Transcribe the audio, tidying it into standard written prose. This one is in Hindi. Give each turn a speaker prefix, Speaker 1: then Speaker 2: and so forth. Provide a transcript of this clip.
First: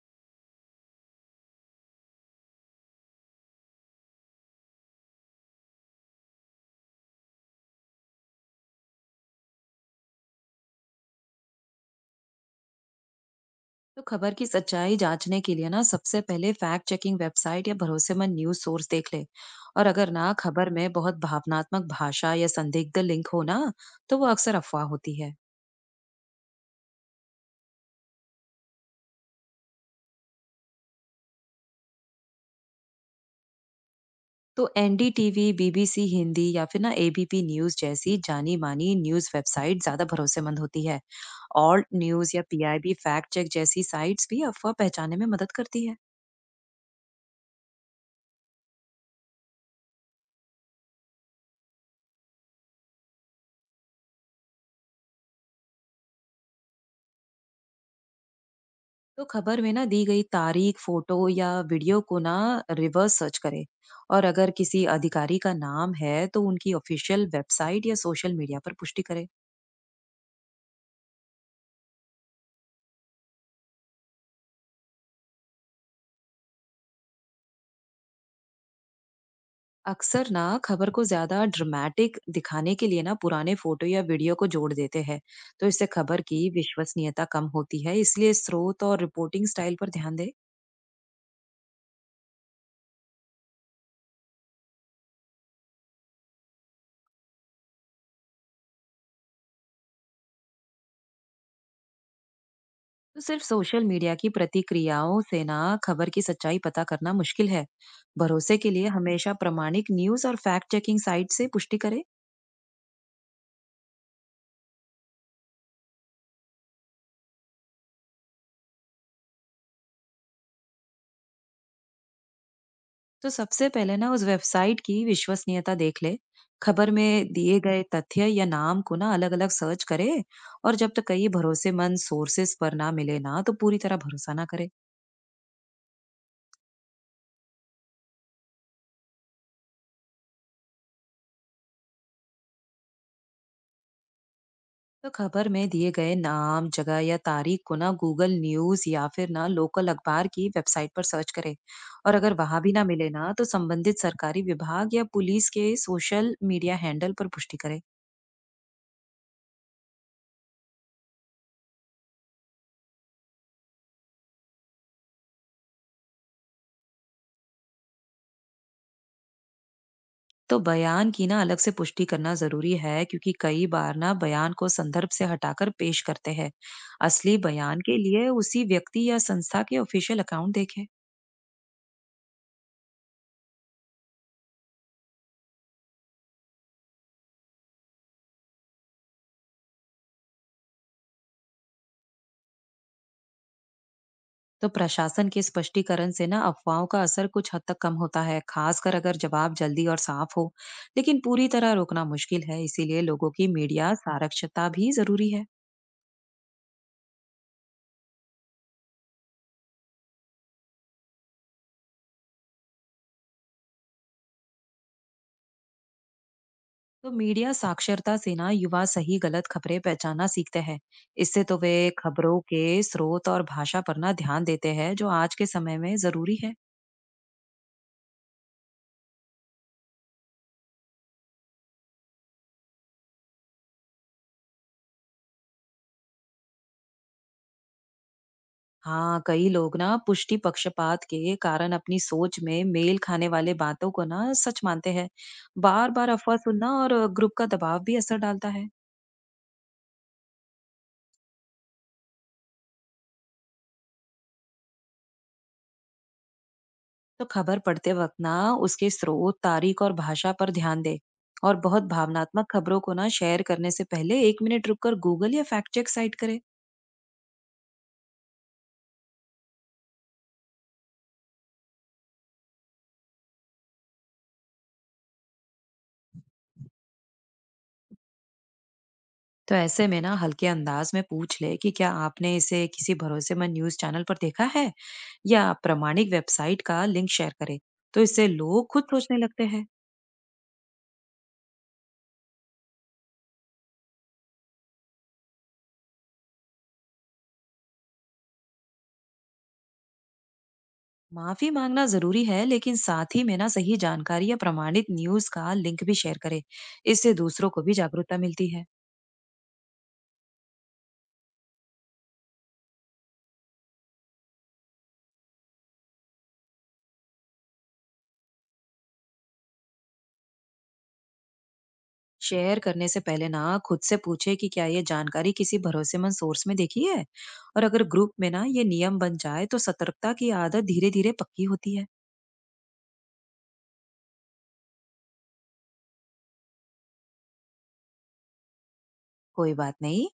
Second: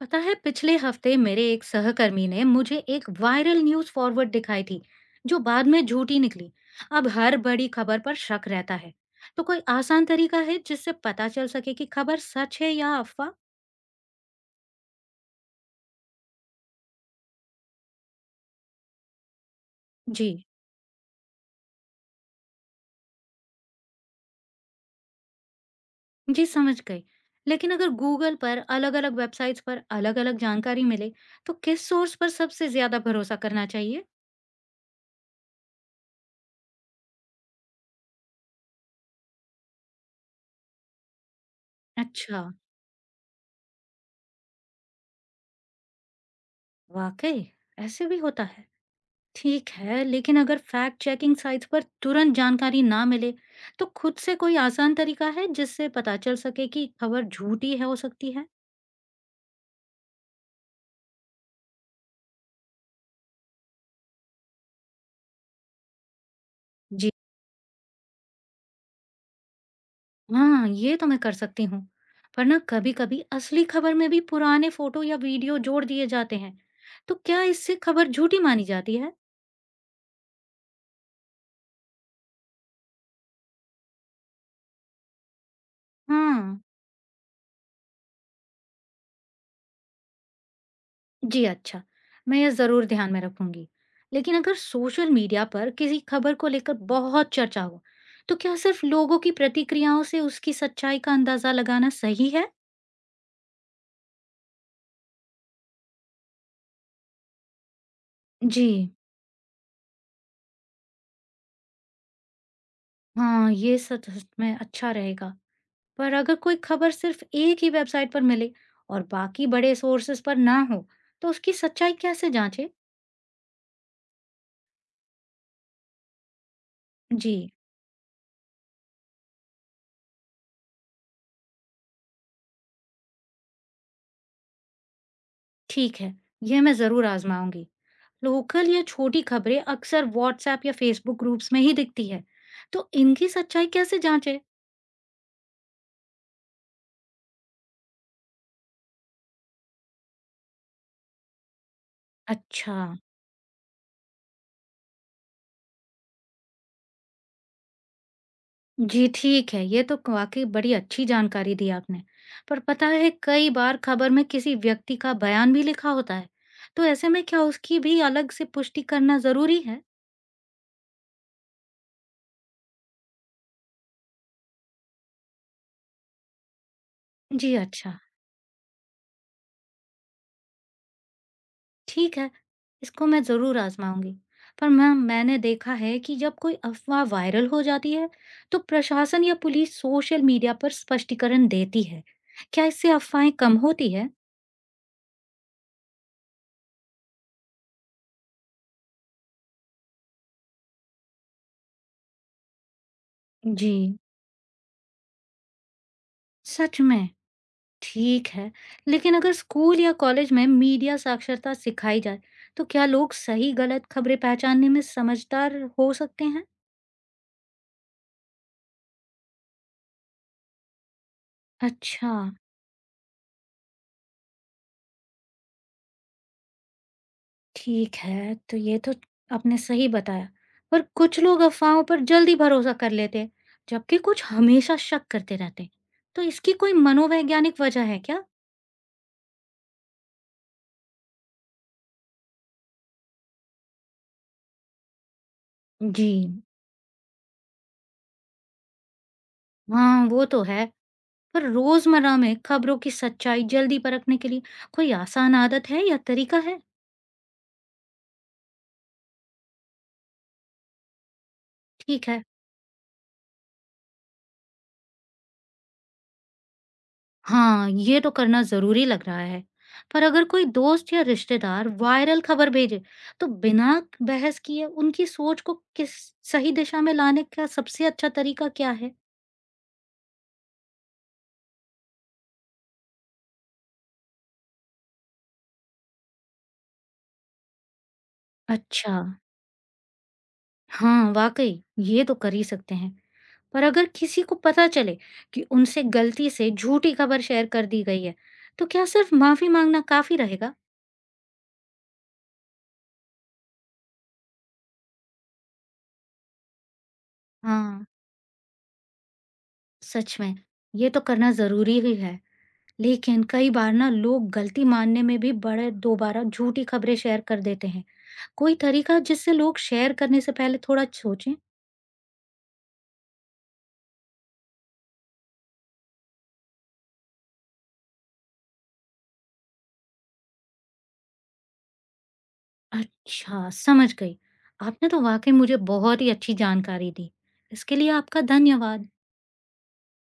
Speaker 1: पता है पिछले हफ्ते मेरे एक सहकर्मी ने मुझे एक वायरल न्यूज़ फॉरवर्ड दिखाई थी जो बाद में झूठी निकली। अब हर बड़ी खबर पर शक रहता है। तो कोई आसान तरीका है जिससे पता चल सके कि खबर सच है या अफवाह?
Speaker 2: तो खबर की सच्चाई जांचने के लिए ना सबसे पहले फैक्ट चेकिंग वेबसाइट या भरोसेमंद न्यूज सोर्स देख ले। और अगर
Speaker 1: जी
Speaker 2: ना खबर में बहुत भावनात्मक भाषा या संदिग्ध लिंक हो ना तो वो अक्सर अफवाह होती है।
Speaker 1: जी समझ गई। लेकिन अगर गूगल पर अलग अलग वेबसाइट्स पर अलग अलग जानकारी मिले, तो किस सोर्स पर सबसे ज्यादा भरोसा करना चाहिए?
Speaker 2: तो एनडीटीवी, बीबीसी हिंदी या फिर ना एबीपी न्यूज जैसी जानी मानी न्यूज वेबसाइट ज्यादा भरोसेमंद होती है। ऑल्ट न्यूज या
Speaker 1: अच्छा।
Speaker 2: पीआईबी फैक्ट चेक जैसी साइट्स भी अफवाह पहचानने में मदद करती है।
Speaker 1: वाकई ऐसे भी होता है। ठीक है, लेकिन अगर फैक्ट चेकिंग साइट्स पर तुरंत जानकारी ना मिले, तो खुद से कोई आसान तरीका है जिससे पता चल सके कि खबर झूठी है हो सकती है?
Speaker 2: तो खबर में ना दी गई तारीख, फोटो या वीडियो को ना रिवर्स सर्च करें। और अगर किसी अधिकारी का नाम है तो उनकी
Speaker 1: जी,
Speaker 2: ऑफिशियल वेबसाइट या सोशल मीडिया पर पुष्टि करें।
Speaker 1: हाँ, ये तो मैं कर सकती हूँ। पर ना कभी-कभी असली खबर में भी पुराने फोटो या वीडियो जोड़ दिए जाते हैं, तो क्या इससे खबर झूठी मानी जाती है?
Speaker 2: अक्सर ना खबर को ज्यादा ड्रामेटिक दिखाने के लिए ना पुराने फोटो या वीडियो को जोड़ देते हैं। तो इससे खबर की
Speaker 1: हाँ।
Speaker 2: विश्वसनीयता कम होती है, इसलिए स्रोत और रिपोर्टिंग स्टाइल पर ध्यान दें।
Speaker 1: जी, अच्छा, मैं यह ज़रूर ध्यान में रखूंगी। लेकिन अगर सोशल मीडिया पर किसी खबर को लेकर बहुत चर्चा हो, तो क्या सिर्फ लोगों की प्रतिक्रियाओं से उसकी सच्चाई का अंदाज़ा लगाना सही है?
Speaker 2: तो सिर्फ सोशल मीडिया की प्रतिक्रियाओं से ना खबर की सच्चाई पता करना मुश्किल है। भरोसे के लिए
Speaker 1: जी,
Speaker 2: हमेशा प्रामाणिक न्यूज और फैक्ट चेकिंग साइट से पुष्टि करें।
Speaker 1: हाँ, ये सच सच में अच्छा रहेगा। पर अगर कोई खबर सिर्फ एक ही वेबसाइट पर मिले और बाकी बड़े सोर्सेज पर ना हो, तो उसकी सच्चाई कैसे जांचे?
Speaker 2: तो सबसे पहले ना उस वेबसाइट की विश्वसनीयता देख ले। खबर में
Speaker 1: जी,
Speaker 2: दिए गए तथ्य या नाम को ना अलग अलग सर्च करे। और जब तक कई भरोसेमंद सोर्सेस पर ना मिले ना तो पूरी तरह भरोसा ना करे।
Speaker 1: ठीक है, यह मैं ज़रूर आजमाऊंगी। लोकल या छोटी खबरें अक्सर व्हाट्सएप या फेसबुक ग्रुप्स में ही दिखती है, तो इनकी सच्चाई कैसे जांचे?
Speaker 2: तो खबर में दिए गए नाम, जगह या तारीख को ना गूगल न्यूज या फिर ना लोकल अखबार की वेबसाइट पर सर्च करें। और अगर वहां भी
Speaker 1: अच्छा।
Speaker 2: ना मिले ना तो संबंधित सरकारी विभाग या पुलिस के सोशल मीडिया हैंडल पर पुष्टि करें।
Speaker 1: जी, ठीक है, ये तो वाकई बड़ी अच्छी जानकारी दी आपने। पर पता है, कई बार खबर में किसी व्यक्ति का बयान भी लिखा होता है, तो ऐसे में क्या उसकी भी अलग से पुष्टि करना जरूरी है?
Speaker 2: तो बयान की ना अलग से पुष्टि करना जरूरी है, क्योंकि कई बार ना बयान को संदर्भ से हटाकर पेश करते हैं। असली
Speaker 1: जी,
Speaker 2: बयान
Speaker 1: अच्छा।
Speaker 2: के लिए उसी व्यक्ति या संस्था के ऑफिशियल अकाउंट देखें।
Speaker 1: ठीक है, इसको मैं ज़रूर आज़माऊँगी। पर मैम मैंने देखा है कि जब कोई अफ़वाह वायरल हो जाती है, तो प्रशासन या पुलिस सोशल मीडिया पर स्पष्टीकरण देती है। क्या इससे अफ़वाहें कम होती है?
Speaker 2: तो प्रशासन के स्पष्टीकरण से ना अफवाहों का असर कुछ हद तक कम होता है, खासकर अगर जवाब जल्दी और साफ हो। लेकिन पूरी तरह रोकना मुश्किल है, इसीलिए लोगों की
Speaker 1: जी,
Speaker 2: मीडिया साक्षरता भी जरूरी है।
Speaker 1: सच में। ठीक है, लेकिन अगर स्कूल या कॉलेज में मीडिया साक्षरता सिखाई जाए, तो क्या लोग सही-गलत खबरें पहचानने में समझदार हो सकते हैं?
Speaker 2: तो मीडिया साक्षरता से ना युवा सही गलत खबरें पहचानना सीखते हैं। इससे तो वे
Speaker 1: अच्छा।
Speaker 2: खबरों के स्रोत और भाषा पर ना ध्यान देते हैं, जो आज के समय में जरूरी है।
Speaker 1: ठीक है, तो ये तो आपने सही बताया। पर कुछ लोग अफ़वाहों पर जल्दी भरोसा कर लेते हैं, जबकि कुछ हमेशा शक करते रहते हैं। तो इसकी कोई मनोवैज्ञानिक वजह है क्या?
Speaker 2: हाँ, कई लोग ना पुष्टि पक्षपात के कारण अपनी सोच में मेल खाने वाले बातों को ना सच मानते हैं। बार बार
Speaker 1: जी,
Speaker 2: अफवाह सुनना और ग्रुप का दबाव भी असर डालता है।
Speaker 1: हाँ, वो तो है। पर रोज़मर्रा में खबरों की सच्चाई जल्दी परखने के लिए कोई आसान आदत है या तरीका है?
Speaker 2: तो खबर पढ़ते वक्त ना उसके स्रोत, तारीख और भाषा पर ध्यान दे। और बहुत
Speaker 1: ठीक है।
Speaker 2: भावनात्मक खबरों को ना शेयर करने से पहले 1 मिनट रुककर गूगल या फैक्ट चेक साइट करे।
Speaker 1: हाँ, ये तो करना ज़रूरी लग रहा है। पर अगर कोई दोस्त या रिश्तेदार वायरल खबर भेजे, तो बिना बहस किए उनकी सोच को किस सही दिशा में लाने का सबसे अच्छा तरीका क्या है?
Speaker 2: तो ऐसे में ना हल्के अंदाज में पूछ ले कि क्या आपने इसे किसी भरोसेमंद न्यूज चैनल पर देखा है या प्रामाणिक वेबसाइट का लिंक शेयर करे। तो इससे लोग खुद
Speaker 1: अच्छा,
Speaker 2: सोचने लगते हैं।
Speaker 1: हाँ, वाक़ई ये तो कर ही सकते हैं। पर अगर किसी को पता चले कि उनसे गलती से झूठी खबर शेयर कर दी गई है, तो क्या सिर्फ़ माफ़ी माँगना काफ़ी रहेगा?
Speaker 2: माफी मांगना जरूरी है, लेकिन साथ ही में ना सही जानकारी या प्रमाणित न्यूज का लिंक भी शेयर करें। इससे दूसरों को भी
Speaker 1: हाँ,
Speaker 2: जागरूकता मिलती है।
Speaker 1: सच में, ये तो करना ज़रूरी ही है। लेकिन कई बार ना लोग गलती मानने में भी बड़े दोबारा झूठी खबरें शेयर कर देते हैं। कोई तरीका जिससे लोग शेयर करने से पहले थोड़ा सोचें?
Speaker 2: शेयर करने से पहले ना खुद से पूछे कि क्या ये जानकारी किसी भरोसेमंद सोर्स में देखी है। और अगर ग्रुप में ना ये नियम बन जाए तो सतर्कता की आदत धीरे धीरे पक्की होती है।
Speaker 1: अच्छा, समझ गई। आपने तो वाकई मुझे बहुत ही अच्छी जानकारी दी। इसके लिए आपका धन्यवाद।
Speaker 2: कोई बात नहीं।